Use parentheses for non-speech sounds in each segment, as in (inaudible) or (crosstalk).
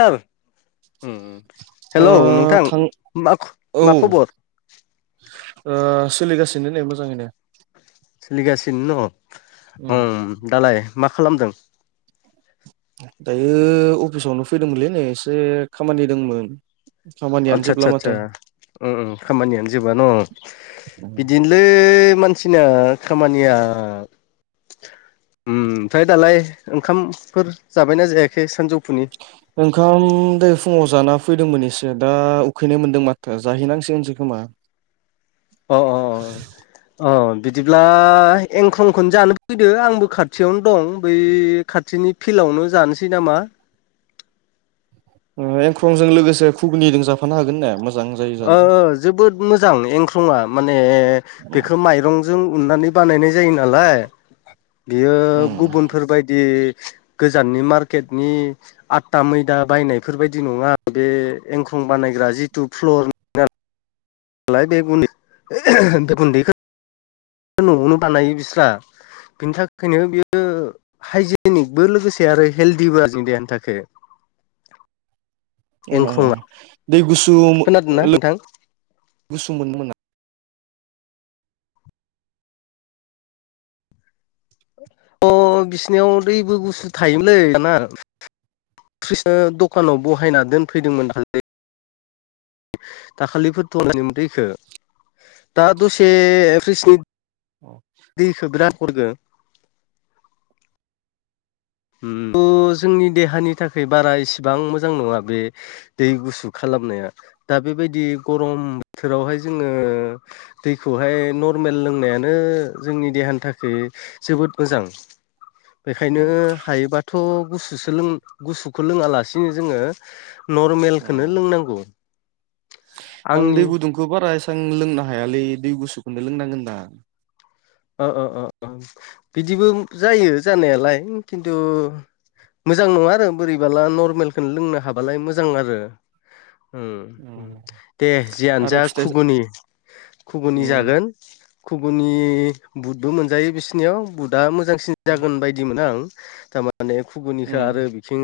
सार उम ओ हेलौ नोंथां। थां माख औ मा खबर? ओ सोलिगासिनो नै मोजाङैनो। सोलिगासिनो न। उम दालाय मा खालामदों? दायो अफिसावनो फैदोंमोनलै नै एसे खामानि दोंमोन। आदसा आदसा सा उम उम खामानियानो जोबा न'। बिदिन बे मानसिना खामानिया उम फाय दालाय ओंखामफोर जाबायना जायाखै सानजौफुनि? ओंखाम दोहाय फुङाव जाना फैदोंमोन एसे दा उखैनाय मोनदों माथो जाहैनांसिगोनसो खोमा। अ अ अ। अ बिदिब्ला एंख्रंखौनो जानो फैदो। आंबो खाथियावनो दं बै खाथिनि फिल्डआवनो जानोसै नामा? ओ एंख्रंजों लोगोसे खुगुनिजों जाफानो हागोन ने मोज ओ ओ जोबोद मोजां एंख्रंआ माने उम बेखो माइरं जों उन्नानै बानायनाय जायो नालाय। बियो उम गुबुनफोरबायदि गोजाननि मार्केटनि आतटा मैदा बायनायफोर बायदि नङा बे एंख्रं बानायग्रा जिथु फ्लर लाय बे गुनदै बे गुनदैखौ न'आवनो बानायो बिस्रा बिनि थाखायनो बियो हाइजेनिकबो लोगोसे आरो हेल्दिबो आरो देहानि थाखाय एंख्रंआ दै गुसु खोनादोंना लों नोंथां गुसु मोन मोना अ बिसिनियाव दैबो गुसु थायोमोनलै दाना फ्रिस दखानाव बहायना दोनफैदोंमोन दाख्लै दाखालिफोरथ' दैखौ दा दसे फ्रिजनि औ दैखौ बिराद हरदो थ' जोंनि देहानि थाखाय बारा इसिबां मोजां नङा बे दै गुसु खालामनाया दा बेबायदि गरम बोथोरावहाय जोङो दैखौहाय नर्मेल लोंनायानो जोंनि देहानि थाखाय जोबोद मोजां बेखायनो हायोबाथ' गुसुसो गुसुखौ लोङालासिनो जोङो नर्मेलखौनो लोंनांगौ आं आंनि दै गुदुंखौ बारा एसेबां लोंनो हायालै दै गुसुखौनो लोंनांगोनदां अ अ अ बिदिबो जायो जानायालाय खिनथु मोजां नङा आरो बोरैबाला नरमेलखौनो लोंनो हाबालाय मोजां आरो ओम उम दे जियानो आरो जाा फिथाइ खुुगुनि खुगुनि उम जागोन खुगुनि बुटबो मोनजायो बिसिनियाव बुदा मोजांसिन जागोन बायदि बिदि मोनो आं थारमाने खुगुनिखौ उम आरो बांसिन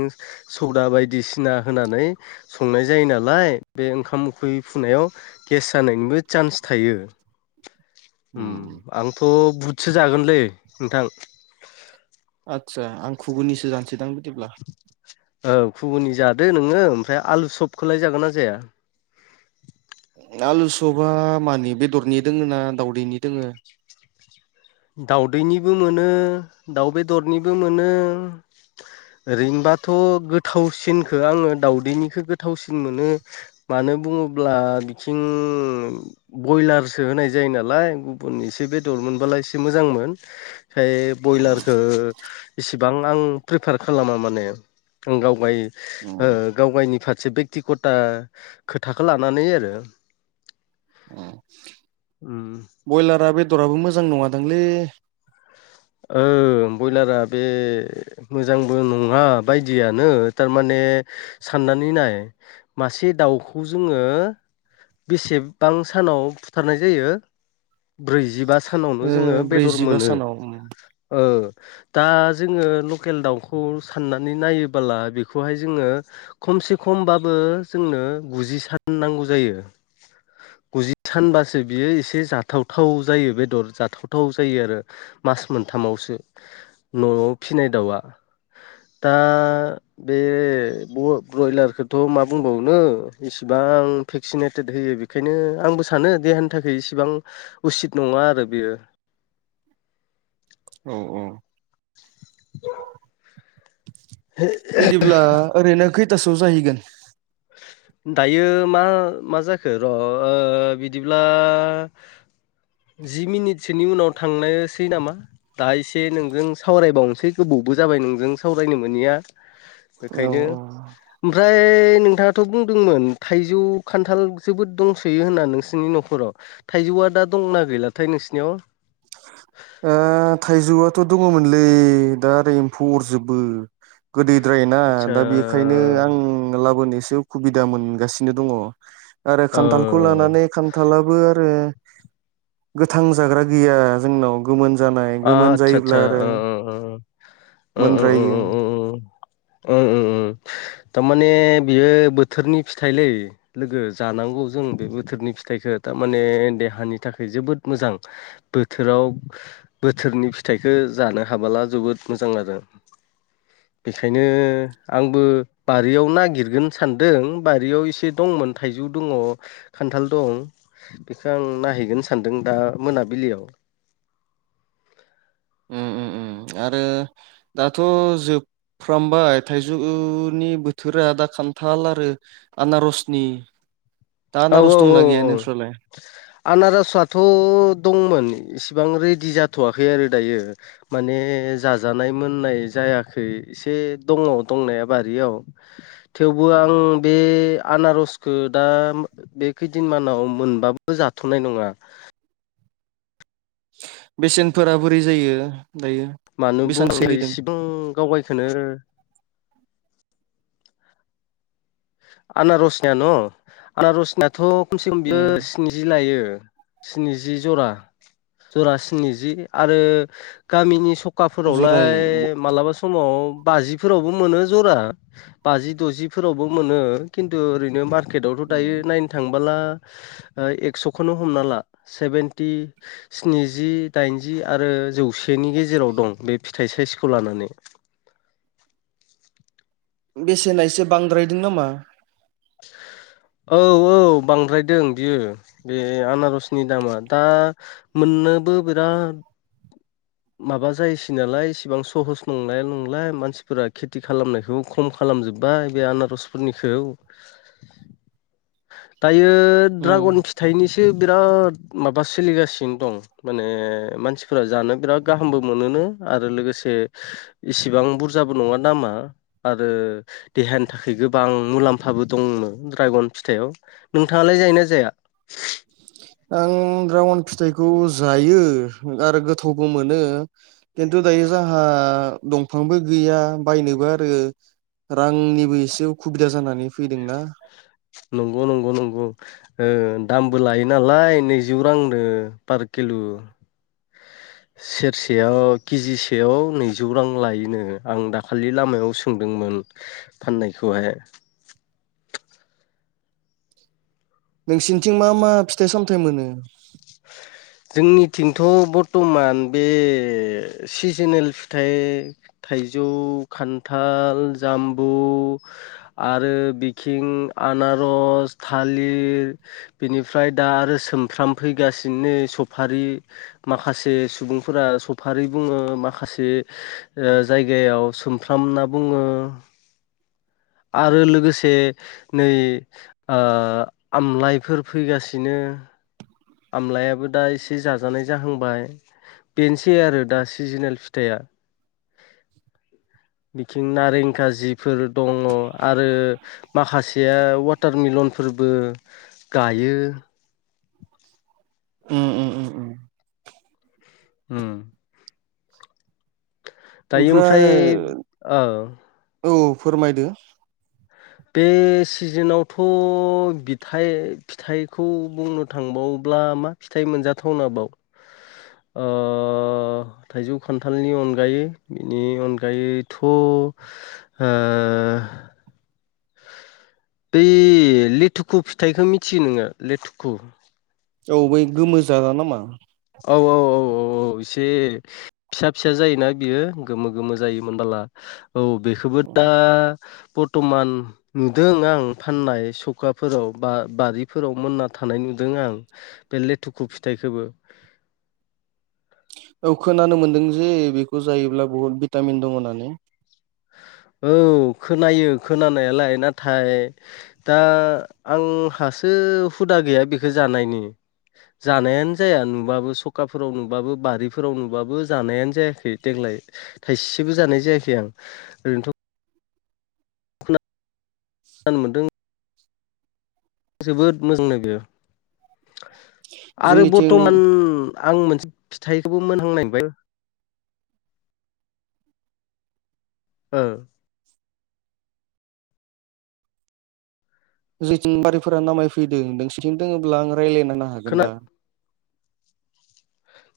सदा बायदिसिना होनानै संनाय जायो नालाय बे ओंखाम उखै फुनायाव गेस जानायनिबो चान्स थायो ओम आंथ' बुथसो जागोनलै नोंथां आदसा आं खुगुनिसो जानसैदां बिदिब्ला औ खुगुनि जादो नोङो ओमफ्राय आलु सबखौलाय जागोन ना जाया आलुसबा मानि बेदरनि दोङो ना दावदैनि दोङो दाउदैनिबो मोनो दाउ बेदरनिबो मोनो ओरैनोबाथ' गोथावसिनखौ आङो दावदैनिखौ गोथावसिन मोनो मानो बुङोब्ला बिथिं ब्रयलारसो होनाय जायो नालाय गुबुन एसे बेदर मोनबालाय एसे मोजांमोन ओमफाय बयलारखौ इसेबां आं प्रिफार खालामा माने आं गावगाय उम गाव गावनि फारसे बेक्तिगता खोथाखौ लानानै आरो ओ ओ ब्रयलारा बेदराबो मोजां नङादांलै ओ ब्रयलारा बे मोजांबो नङा बायदियानो थारमाने साननानै नाय मासे दाउखौ जोङो बेसेबां सानाव बुथारनाय जायो ब्रैजिबा सानावनो ओ जोङो बेदर ब्रैजिबा मोनो सानाव उम ओ दा जोङो लकेल दाउखौ साननानै नायोबोला बेखौहाय जोङो खमसे खमबाबो जोंनो गुजि सान नांगौ जायो गुजि सानबासो बियो एसे जाथावथाव जायो बेदर जाथावथाव जायो आरो मास मोनथामावसो न'आव फिसिनाय दाउआ दा बे ब्रयलारखौथ' मा बुंबावनो इसिबां भेक्सिनेटेड होयो बेखायनो आंबो सानो देहानि थाखाय इसिबां उसिद नङा आरो बेयो औ औ औ (inaudible) (unintelligible) बिदिब्ला ओरैनो खैथासोआव जाहैगोन दायो मा मा जाखो र' बिदिब्ला जि मिनिटसोनि उनाव थांनायासै नामा दा एसे नोंजों सावरायबावनोसै गोबावबो जाबाय नोंजों सावरायनो मोनैया औ बेखायनो ओमफ्राय नों नोंथाङाथ' बुंदोंमोन थाइजौ खान्थाल जोबोद दंस'यो होनना नोंसिनि न'खराव थाइजौआ दा दंना गैलाथाय नोंसिनियाव थाइजौआथ' दङमोनलै दा ओरै एम्फौ अरजोबो गोदैद्राय ना आतसा दा बेखायनो आं ओ लाबोनोसो सुबिदा मोनगासिनो दङ आरो ओ खान्थाल खौ लानानै खान्थालाबो आरो गोथां जाग्रा गैया जोंनाथ' गोमोन जानाय गोमोन आतसा आतसा जायोब्ला आरो ओ ओ ओ ओ मोनद्रायो। ओ ओ ओ थारमाने बियो बोथोरनि फिथाइलै लोगो जानांगौ जों बे बोथोरनि फिथाइखौ थारमाने देहानि थाखाय जोबोद मोजां। बोथोराव बोथोरनि फिथाइखौ जानो हाबोला जोबोद मोजां आरो। (inaudible) बेखायनो आंबो बारियाव नागिरगोन सानदों बारियाव एसे दंमोन। थाइजौ दङ खान्थाल दं बेखौ आं नायहैगोन सानदों दा मोनाबिलि आरो दाथ' जों फोरमबाय थाइजौनि बोथोरा दा खान्थाल आरो। आनारसनि दा औ औ आनारस दंना औ गैया औ नोंस्रालाय? आनारसआथ' दंमोन इसिबां रेडि जाथ'वाखै आरो दायो। माने जाजानाय मोननाय जायाखै। एसे दङ दंनाया बारियाव थेवबो आं बे आनारसखौ दा बे खैदिन मानाव मोनबाबो जाथ'नाय नङा। बेसेनफोरा बोरै जायो दायो। मानो बेसेबां बुंखो सोलिदों इसे गाव गावखौनो आनारसनि न' आनारसनिथ' खमसे खम बियो। उम स्निजि लायो स्निजि जौ आरो‌ जरा स्निजि आरो गामिनि सखाफोरावलाय जरायै? मालाबा सम समाव बाजिफोरावबो मोनो जरा बाजि दजिफोरावबो मो मोनो खिन्थु ओरैनो मारकेटावथ' उम दायो नायनो थांबोला एक्स'खौनो हमना ला सेभेनटि स्निजि दाइनजि आरो जौसेनि गेजेराव दं बे फिथाइ साइसखौ लानानै बेसेना एसे बांद्रायदों नामा? (inaudible) औ औ बांद्रायदों बियो बे आनारसनि दामा दा‌ ओ मोननोबो बिराद माबा जायोसै नालाय इसिबां सहस नंलाया नंला मानसिफोरा खेथि खालामनायखौ। खम खालामजोब्बाय बे आनारसफोरनिखौ दायो उम द्रां फिथाइनिसो बिराद माबा सोलिगासिनो दं। माने मानसिफोरा जानो बिराद गाहामबो मोनोनो आरो लोगोसे। इसिबां बुरजाबो नङा नामा आरो देहानि थाखाय गोबां मुलाम्फा दाबो दङ ड्रागन फिथाइयाव नोंथाङालाय जायो ना जाया? आं ड्रागन फिथाइखौ जायो आरो गोथावबो मोनो। खिन्थु दायो जोंहा दंफांबो गैया बायनोबो आरो रांनिबो एसे उसुबिदा जानानै फैदोंना। नंगौ नंगौ नंगौ दामबो लायो नालाय नैजौ रांनो पार किल' (unintelligible) सेरसेयाव केजिसेयाव नैजौ रां लायोनो आं दाखालि लामायाव सोंदोंमोन फाननायखौहाय नोंसिनिथिं मा मा फिथाइ सामथाइ मोनो जोंनिथिंथ' बर्थ'मान बे सिजोनेल फिथाइ थाइजौ खान्थाल जाम्बु आरो बिथिं आनारस थालिर बेनिफ्राय दा आरो सोमफ्राम फैगासिनो सफारि माखासे सुबुंफोरा सफारि बुङो माखासे ओ जायगायाव सोमफ्राम होनना बुङो आरो लोगोसे नै ओ आमलाइफोर फैगासिनो आमलायाबो दा एसे जाजानाय जाहांबाय बेनोसै आरो दा सिजोनेल फिथाइया बिथिं नारें खारजिफोर दङ आरो माखासेया वाटार मिलनफोरबो गायो ओम ओम ओ ओम दायो ओमफ्राय औ औ फोरमायदो बे सिजोनावथ' बिथाइ फिथाइखौ बुंनो थांबावोब्ला मा फिथाइ मोनजाथावनाबाव ओ थाइजौ खान्थालनि अनगायै बिनि अनगायैथ' ओ बै लेथुखु फिथाइखौ मिथियो नोङो लेथुखु औ बै गोमो जादा नामा औ औ औ औ औ एसे फिसा फिसा जायोना बियो गोमो गोमो जायोमोन बाला औ बेखौबो दा बर्थ'मान नुदों आं फाननाय सखाफोराव बा बारिफोराव मोनना थानाय नुदों आं बे लेथुखु फिथाइखोबो औ खोनानो मोन्दों जे बेखौ जायोब्ला बुहुत भिटामिन दङ होननानै औ खोनायो खोनानायालाय नाथाय दा आंहासो हुदा गैया बेखो जानायनि जानायानो जाया नुबाबो सखाफोराव नुबाबो बारिफोराव नुबाबो जानायानो जायाखै देग्लाय थाइसेबो जानाय जायाखै आं ओरैनोथ' (unintelligible) मोनदों जोबोद मोजांनो बेयो आरो जोंनिथिं बर्थ'मान आं मोनसे फिथाइखौबो मोनहांनाय बाय ओ जिथिं बारिफोरा नामायफैदों नोंसेथिं दङोब्ला आं रायज्लायनो हागोन खोना दा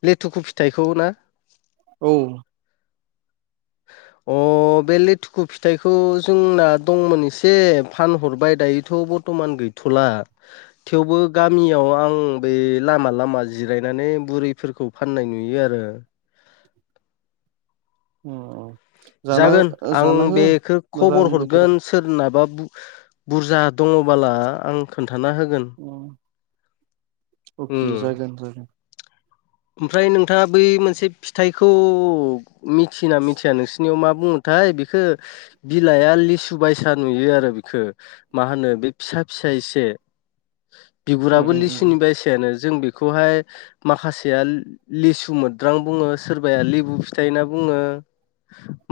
लेथुखु फिथाइखौ ना औ अ बे लेथुखु फिथाइखौ जोंना दंमोन एसे फानहरबाय दायोथ' बर्थ'मान गैथ'ला थेवबो गामियाव आं बे लामा लामा जिरायनानै बुरिफोरखौ फाननाय नुयो आरो अ जागोन आं बेखो खबर बोथोरा हरगोन। सोरनाबा बुरजा दङबोला आं खोन्थाना होगोन। उम उम अके जागोन दे ओमफ्राय नोंथाङा बै मोनसे फिथाइखौ मिथियोना मिथिया नोंसोर नियाव मा बुङोथाय बेखौ बिलाइआ लिसु बायसा नुयो आरो बिखो मा होनो बे फिसा फिसा एसे उम बिगुराबो उम उम लिसुनि बायसायानो जों बेखौहाय माखासे फिथाया लिसु मोद्रां बुङो सोरबाया लेबु फिथाइ होनना बुङो।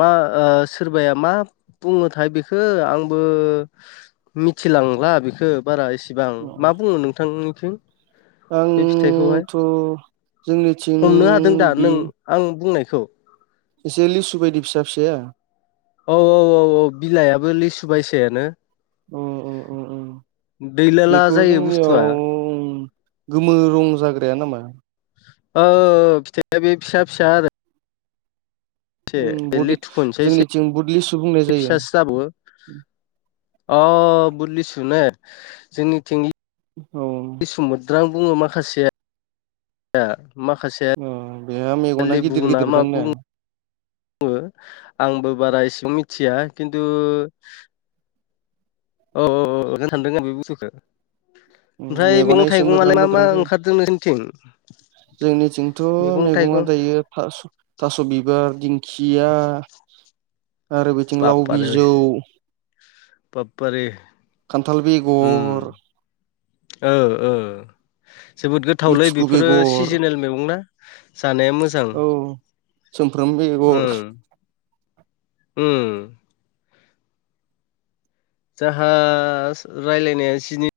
मा ओ सोरबाया मा बुंङोथाय बेखौ आंबो मिथिलांला बिखो बारा इसेबां उम मा बुङो नोंथांनिथिं बे फिथाइखौहाय आंथ' जोंनि हमनो हादों दा नों आं बुंनायखौ एसे लिसु बायदि फिसा फिसाया औ औ औ औ बिलायाबो लिसु बायसायानो अ अ अ अ दैलाला बेखौ जायो बुस्थुआ जोंनियाव गोमो रं जाग्राया नामा? औ फिथाइ बे फिसा फिसा आरो से लेथुखुनिसाय जोंबो लिसु बुंनाय जायो फिसासो जाबावो अ बि लिसु ने जोंनिथिं औ किसुमोद्रां बुङो माखासेया माखासे अ बेहा बे मेगना गिदिर लिबु ना गिदिर मा दांनो बुङो बुङो आंबो बारा एसेबां मिथिया खिनथु औ औ औ लानो सानदों आं बे बुसथुखौ ओमफ्राय मेगना मैगं एसे मोद्रां थाइगंलाय मा मोद्रां मा जायो ओंखारदों नोंसोरनिथिं? जोंनिथिंथ' मैगं मैगंआ थाइगं दायो फास थास' बिबार दिंखिया आरो बेथिं लाव बापारे बिजौ बापारे खानथाल बेगर औ औ जोबोद गोथावलै लिथिखु बेफोरो बेगर सिजोनेल मैगं ना जानाया मोजां। औ सोमफ्रोम बेगर ओम ओम जाहा रायलायनाया जिनै